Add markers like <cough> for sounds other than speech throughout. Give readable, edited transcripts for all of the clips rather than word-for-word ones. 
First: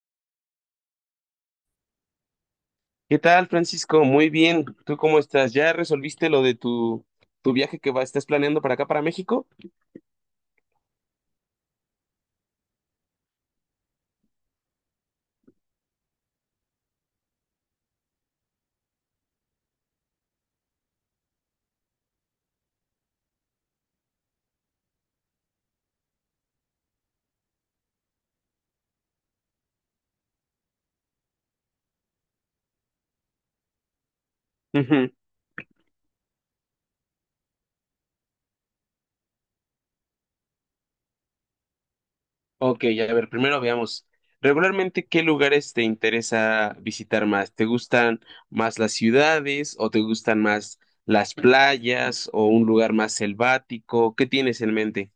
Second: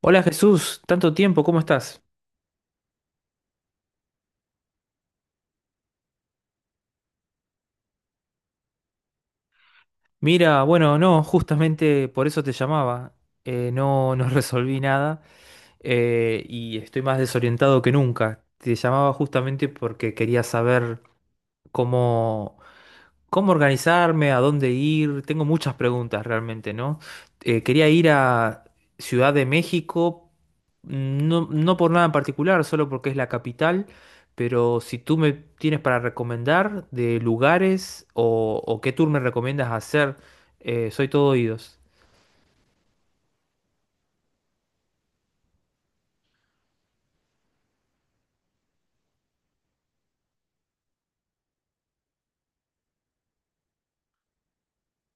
Hola Jesús, tanto tiempo, ¿cómo estás? ¿Qué tal, Francisco? Muy bien. ¿Tú cómo estás? ¿Ya resolviste lo de tu viaje que va, estás planeando para acá, para México? Mira, bueno, no, justamente por eso te llamaba. No, no <laughs> resolví nada. Y estoy más desorientado que nunca. Te llamaba justamente porque quería saber cómo, ¿Cómo organizarme? ¿A dónde ir? Tengo muchas preguntas realmente, ¿no? Quería ir a Ciudad de México, no, no por nada en particular, solo porque es la capital, pero si Ujú. tú me tienes para recomendar de lugares o qué tour me recomiendas hacer, soy todo oídos. Ok, a ver, primero veamos. Regularmente, ¿qué lugares te interesa visitar más? ¿Te gustan más las ciudades o te gustan más las playas o un lugar más selvático? ¿Qué tienes en mente?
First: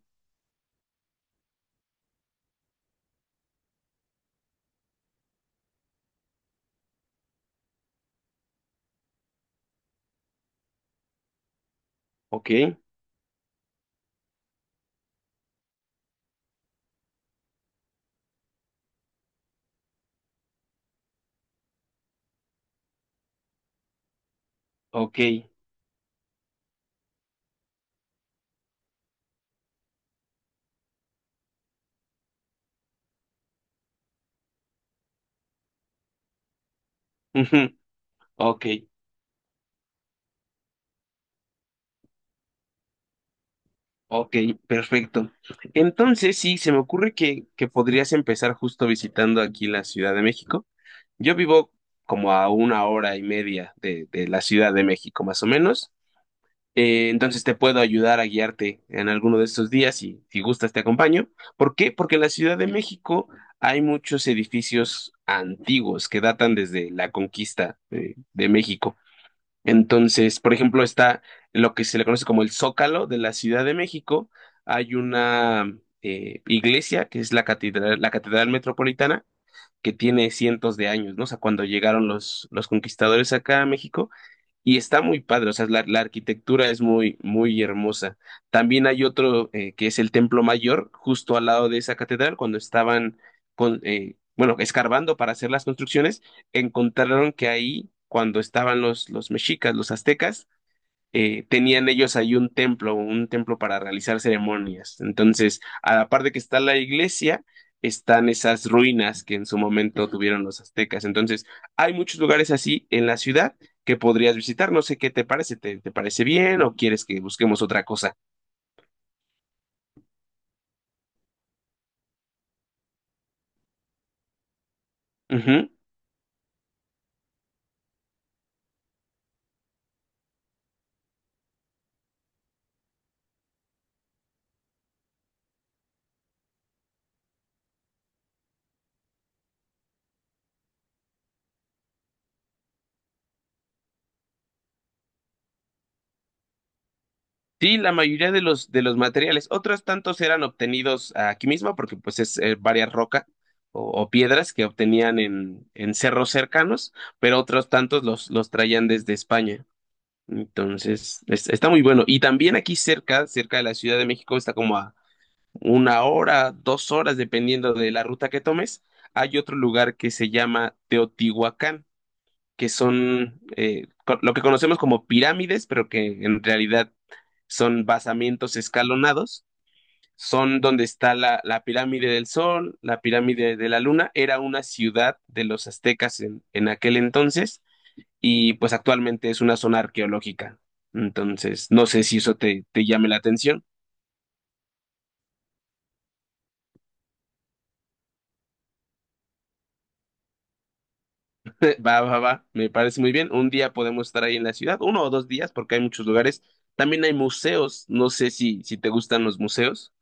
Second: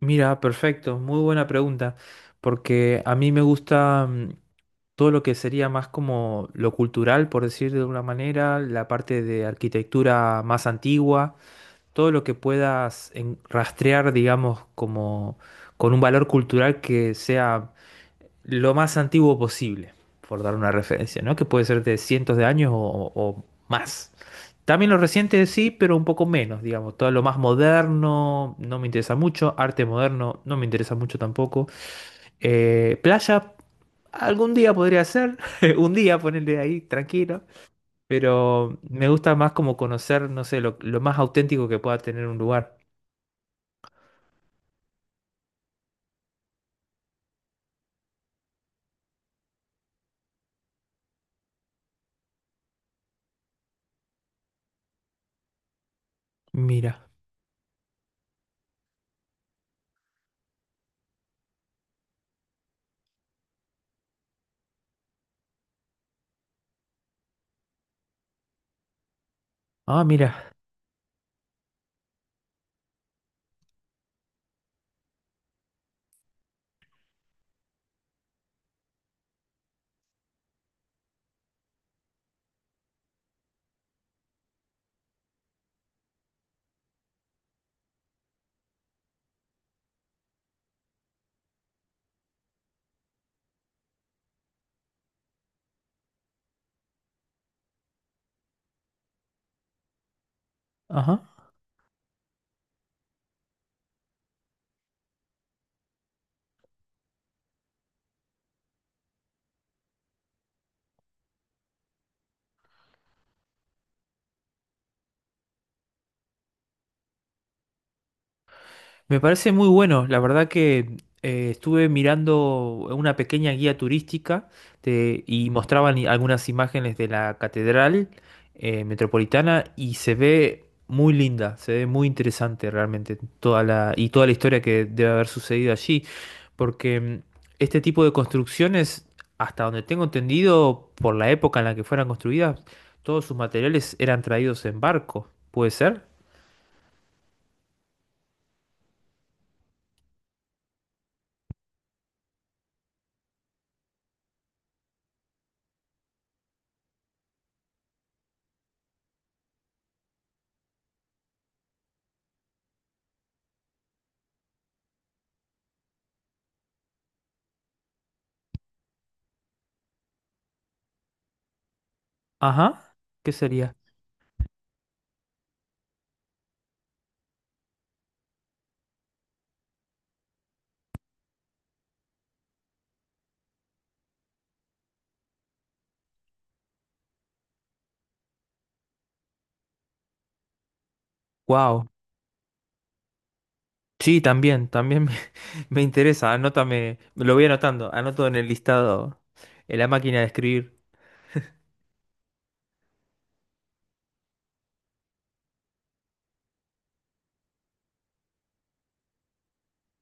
Mira, perfecto, muy buena pregunta, porque a mí me gusta todo lo que sería más como lo cultural, por decir de una manera, la parte de arquitectura más antigua, todo lo que Ok, puedas rastrear, digamos, como con un valor cultural que sea lo más antiguo posible, por dar una referencia, ¿no? Que puede ser de cientos de años o más. También lo ok, reciente <laughs> sí, pero un poco menos, digamos. Todo lo más moderno no me interesa mucho, arte moderno no me interesa mucho tampoco. Playa, algún día podría ser, <laughs> un día ponerle ahí tranquilo, ujú, ok, pero me gusta más como conocer, no sé, lo más auténtico que pueda tener un lugar. ok, perfecto. Entonces, sí, se me ocurre que podrías empezar justo visitando aquí la Ciudad de México. Yo vivo como a 1 hora y media de la Ciudad de México, más o menos. Mira, Entonces te puedo ayudar a guiarte en alguno de estos días y si gustas te acompaño. ¿Por qué? Porque en la Ciudad de México hay muchos edificios antiguos que datan desde la conquista de México. ah, Entonces, mira, por ejemplo, está lo que se le conoce como el Zócalo de la Ciudad de México. Hay una iglesia que es la Catedral Metropolitana que tiene cientos de años, ¿no? O sea, cuando llegaron los conquistadores acá a México, y está muy padre, o sea, la arquitectura es muy, muy hermosa. También hay otro que es el Templo Mayor, justo al lado de esa catedral, cuando estaban con, bueno, escarbando para hacer las construcciones, encontraron que ahí, cuando estaban los mexicas, los aztecas, ajá. Tenían ellos ahí un templo para realizar ceremonias. Entonces, a la par de que está la iglesia, están esas ruinas que en su momento tuvieron los aztecas. Entonces, hay muchos lugares así en la ciudad que podrías visitar. No sé qué te parece, ¿te, te parece bien o quieres que busquemos otra cosa? Me parece muy bueno. La verdad que estuve mirando una pequeña guía turística y mostraban algunas imágenes de la catedral metropolitana y se ve muy linda, se ve muy interesante realmente toda la y toda la historia que debe haber sucedido allí, porque este tipo de construcciones, hasta donde tengo entendido, por la época en la que fueron construidas, todos sus materiales eran traídos en barco. ¿Puede ser? Sí, la mayoría de los materiales, otros tantos eran obtenidos aquí mismo, porque pues es varias rocas o piedras que obtenían en cerros cercanos, pero otros tantos los traían desde España. Entonces, está muy bueno. Y también aquí cerca, cerca de la Ciudad de México, está como a una hora, dos horas, dependiendo de la ruta que tomes, hay otro lugar que se llama Teotihuacán, que Ajá, ¿qué son sería? Lo que conocemos como pirámides, pero que en realidad son basamientos escalonados, son donde está la pirámide del Sol, la pirámide de la Luna, era una ciudad de los aztecas en aquel entonces y pues actualmente es una zona arqueológica. Entonces, no Wow. sé si eso te, te llame la atención. Sí, también, también <laughs> me interesa. Anótame, lo voy anotando, anoto en el listado, en la máquina de escribir. <laughs> Va, va, va, me parece muy bien. Un día podemos estar ahí en la ciudad, uno o dos días, porque hay muchos lugares. También hay museos, no sé si, si te gustan los museos.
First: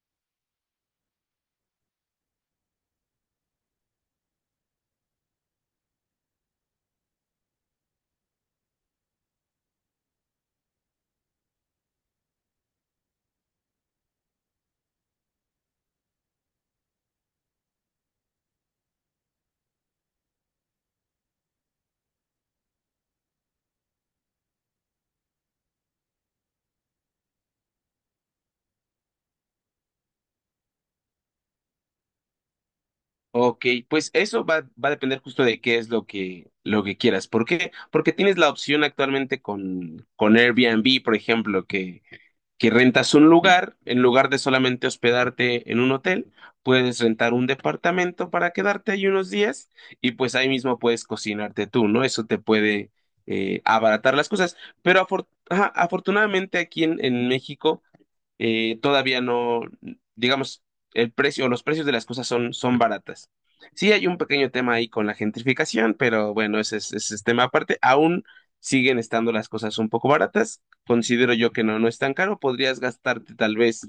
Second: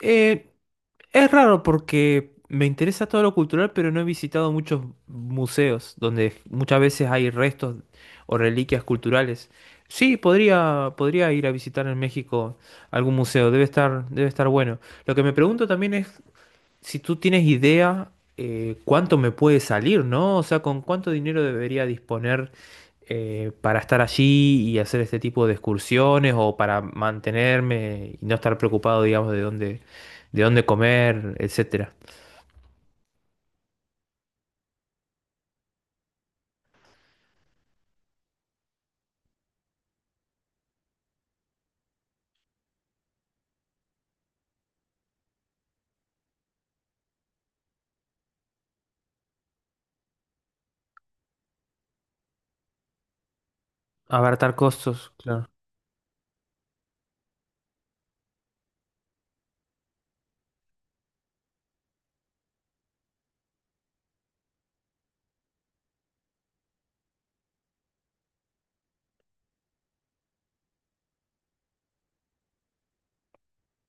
Eh, es raro porque me interesa todo lo cultural, pero no he visitado muchos museos donde muchas veces hay restos o reliquias culturales. Sí, podría, podría ir a visitar en México algún museo, debe estar bueno. Lo que me pregunto también es si tú tienes idea, cuánto me puede salir, ¿no? O sea, con cuánto dinero debería disponer para estar allí y hacer este tipo de excursiones o para mantenerme y no estar preocupado, digamos, de dónde comer, etcétera. Ok, pues eso va, va a depender justo de qué es lo que quieras. ¿Por qué? Porque tienes la opción actualmente con Airbnb, por ejemplo, que rentas un lugar, en lugar de solamente hospedarte en un hotel, puedes rentar un departamento para quedarte ahí unos días y pues ahí mismo puedes cocinarte tú, ¿no? Eso te puede abaratar las Abartar cosas. Pero costos, claro. ajá, afortunadamente aquí en México todavía no, digamos, el precio, los precios de las cosas son, son baratas. Sí hay un pequeño tema ahí con la gentrificación, pero bueno, ese es tema aparte. Aún siguen estando las cosas un poco baratas. Considero yo que no, no es tan caro. Podrías gastarte tal vez,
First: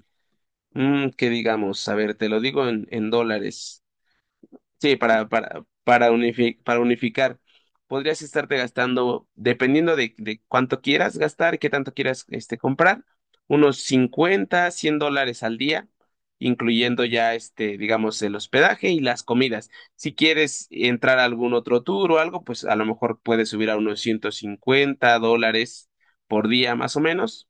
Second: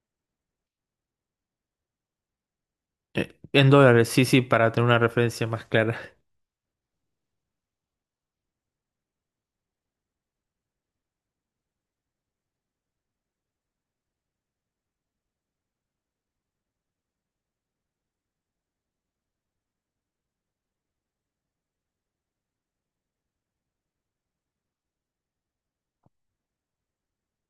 que digamos, a ver, te lo digo en En dólares. dólares, sí, sí, para tener Sí, una referencia más clara. para, para unificar. Podrías estarte gastando, dependiendo de cuánto quieras gastar, qué tanto quieras este, comprar, unos 50 100 dólares al día, incluyendo ya, este, digamos, el hospedaje y las comidas. Si quieres entrar a algún otro tour o algo, pues a lo mejor puedes subir a unos $150 por día, más o menos.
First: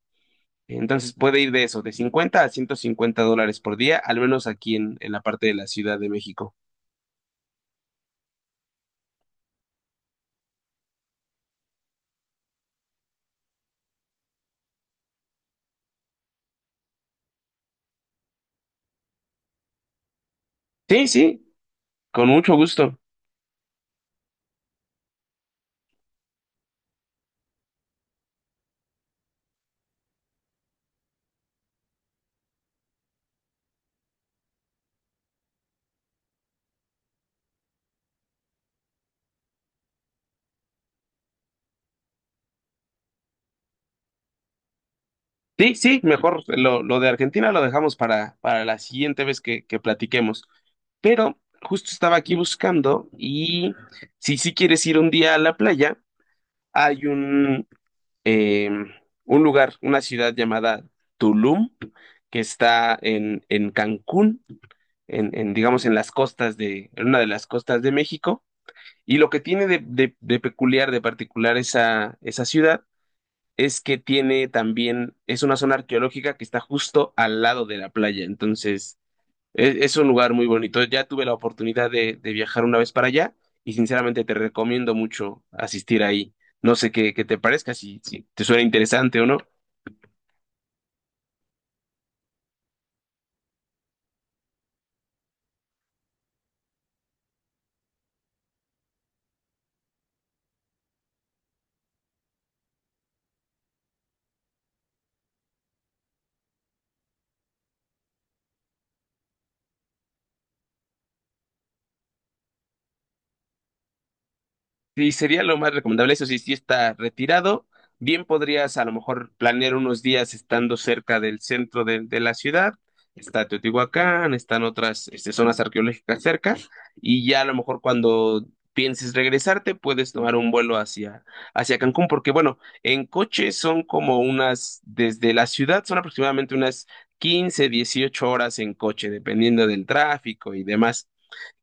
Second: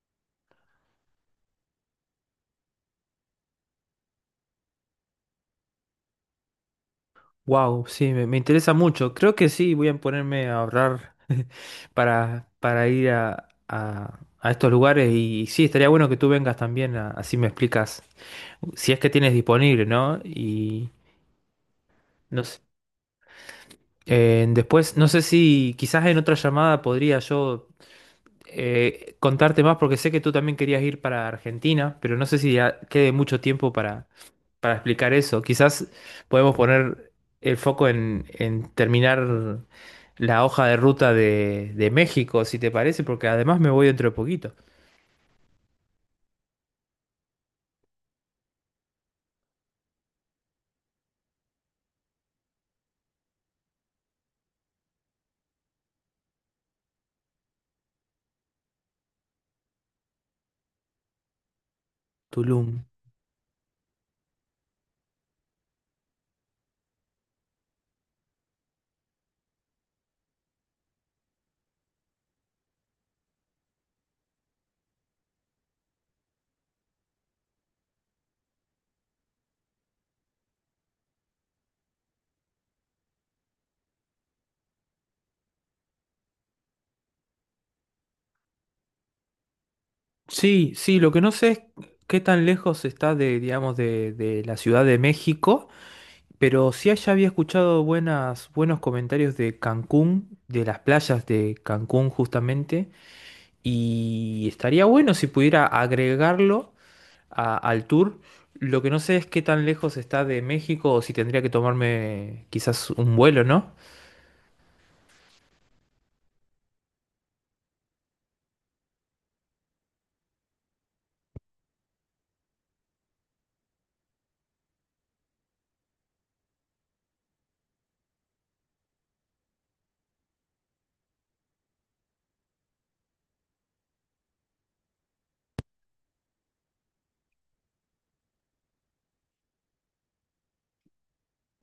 Entonces puede ir de eso, de 50 a $150 por día, al menos aquí en la parte de la Ciudad de México. Wow, sí, me interesa mucho. Creo que sí, voy a ponerme a ahorrar <laughs> para ir a estos lugares y, sí, estaría bueno que tú vengas también, así me explicas, si es que tienes disponible, ¿no? Y Sí, sí, con no mucho sé. gusto. Después, no sé si quizás en otra llamada podría yo contarte más, porque sé que tú también querías ir para Argentina, pero no sé si ya quede mucho tiempo para explicar eso. Quizás podemos poner el foco en terminar la hoja de ruta de México, si te parece, porque además me voy dentro de poquito. Sí, sí, mejor lo de Argentina lo dejamos para la siguiente vez que platiquemos. Pero justo estaba aquí buscando y si sí quieres ir un día a la playa, hay eh, un lugar, una ciudad llamada Tulum, que Tulum. está en Cancún, en, digamos en las costas de, en una de las costas de México. Y lo que tiene de, de peculiar, de particular esa, esa ciudad es que tiene también, es una zona arqueológica que está justo al lado de la playa, entonces es un lugar muy bonito. Ya tuve la oportunidad de viajar una vez para allá y sinceramente te recomiendo mucho asistir ahí. No sé qué, qué te parezca, si, si te suena interesante o no. Sí, sí, lo que no sé es qué tan lejos está de, digamos, de la Ciudad de México, pero sí allá había escuchado buenas, buenos comentarios de Cancún, de las playas de Cancún justamente, y estaría bueno si pudiera agregarlo al tour. Lo que no sé es qué tan lejos está de México o si tendría que tomarme quizás un vuelo, ¿no? Sí, sería lo más recomendable. Eso sí, si está retirado, bien podrías a lo mejor planear unos días estando cerca del centro de la ciudad. Está Teotihuacán, están otras este, zonas arqueológicas cerca, y ya a lo mejor cuando pienses regresarte, puedes tomar un vuelo hacia, hacia Cancún, porque bueno, en coche son como unas, desde la ciudad son aproximadamente unas 15 a 18 horas en coche, dependiendo del tráfico y demás.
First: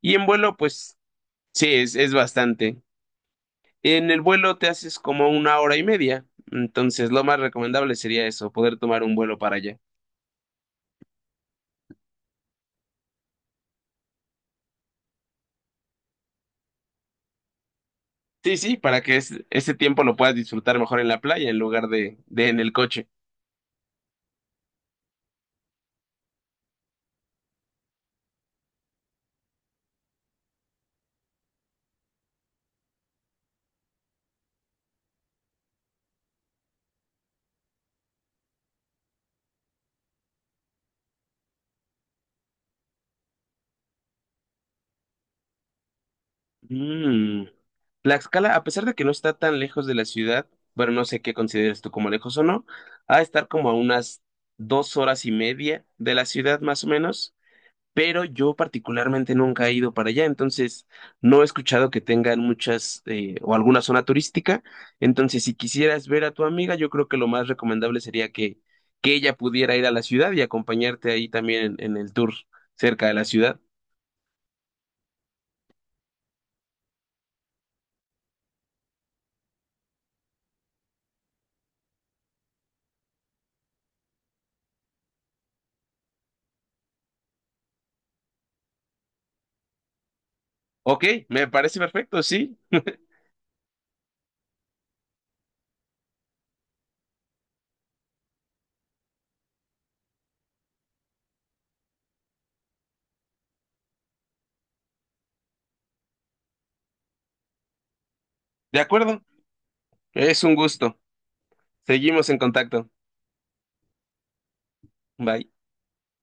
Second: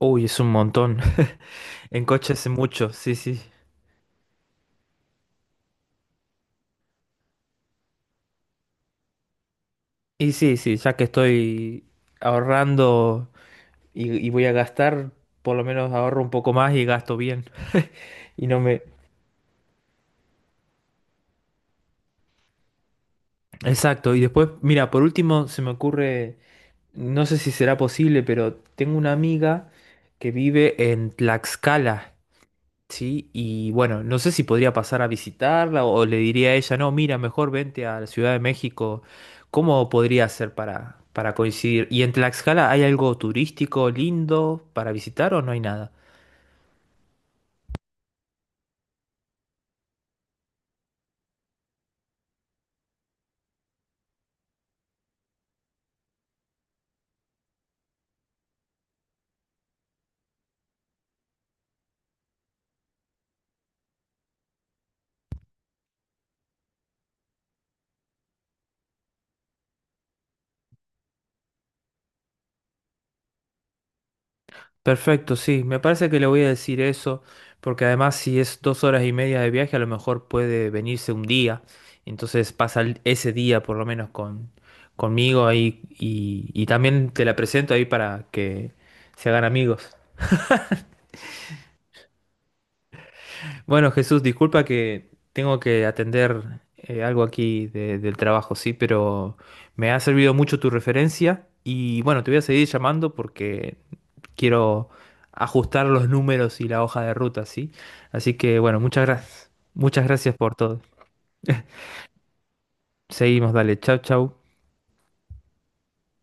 Y en es un vuelo, pues montón. <laughs> sí, En es coche hace bastante. mucho, sí, sí. En el vuelo te haces como 1 hora y media, entonces lo más recomendable sería eso, poder tomar un vuelo para allá. Y sí, sí, ya que estoy ahorrando y voy a gastar, por lo menos ahorro un poco más y gasto bien. Y Sí, no sí, me... para que ese tiempo lo puedas disfrutar mejor en la playa en lugar de en el coche. Exacto. Y después, mira, por último se me ocurre, no sé si será posible, pero tengo una amiga que vive en Tlaxcala. Sí, y bueno, no sé si podría pasar a visitarla o le diría a ella, no, mira, mejor vente a la Ciudad de México. ¿Cómo podría hacer para coincidir? ¿Y en Tlaxcala hay algo turístico lindo para visitar o no hay nada? Mm. Tlaxcala, a pesar de que no está tan lejos de la ciudad, bueno, no sé qué consideres tú como lejos o no, ha de estar como a unas 2 horas y media de la ciudad más o menos. Pero yo particularmente nunca he ido para allá, entonces no he escuchado que tengan muchas o alguna zona turística, entonces si quisieras ver a tu amiga, yo creo que lo más recomendable sería que ella pudiera ir a la ciudad y acompañarte ahí también en el tour cerca de la ciudad. Perfecto, sí, me parece que le voy a decir eso, porque además si es 2 horas y media de viaje, a lo mejor puede venirse un día, entonces pasa ese día por lo menos con, conmigo ahí y también te la presento ahí para que se hagan amigos. Ok, me parece perfecto, sí, Bueno, Jesús, disculpa que tengo que atender algo aquí del trabajo, sí, pero me ha servido mucho tu referencia y bueno, te voy a seguir llamando porque quiero ajustar los números y la hoja de ruta, sí. Así que de bueno, muchas acuerdo, gracias. Muchas gracias es por un todo. gusto. Seguimos en contacto. Seguimos, dale. Chau, chau. Bye.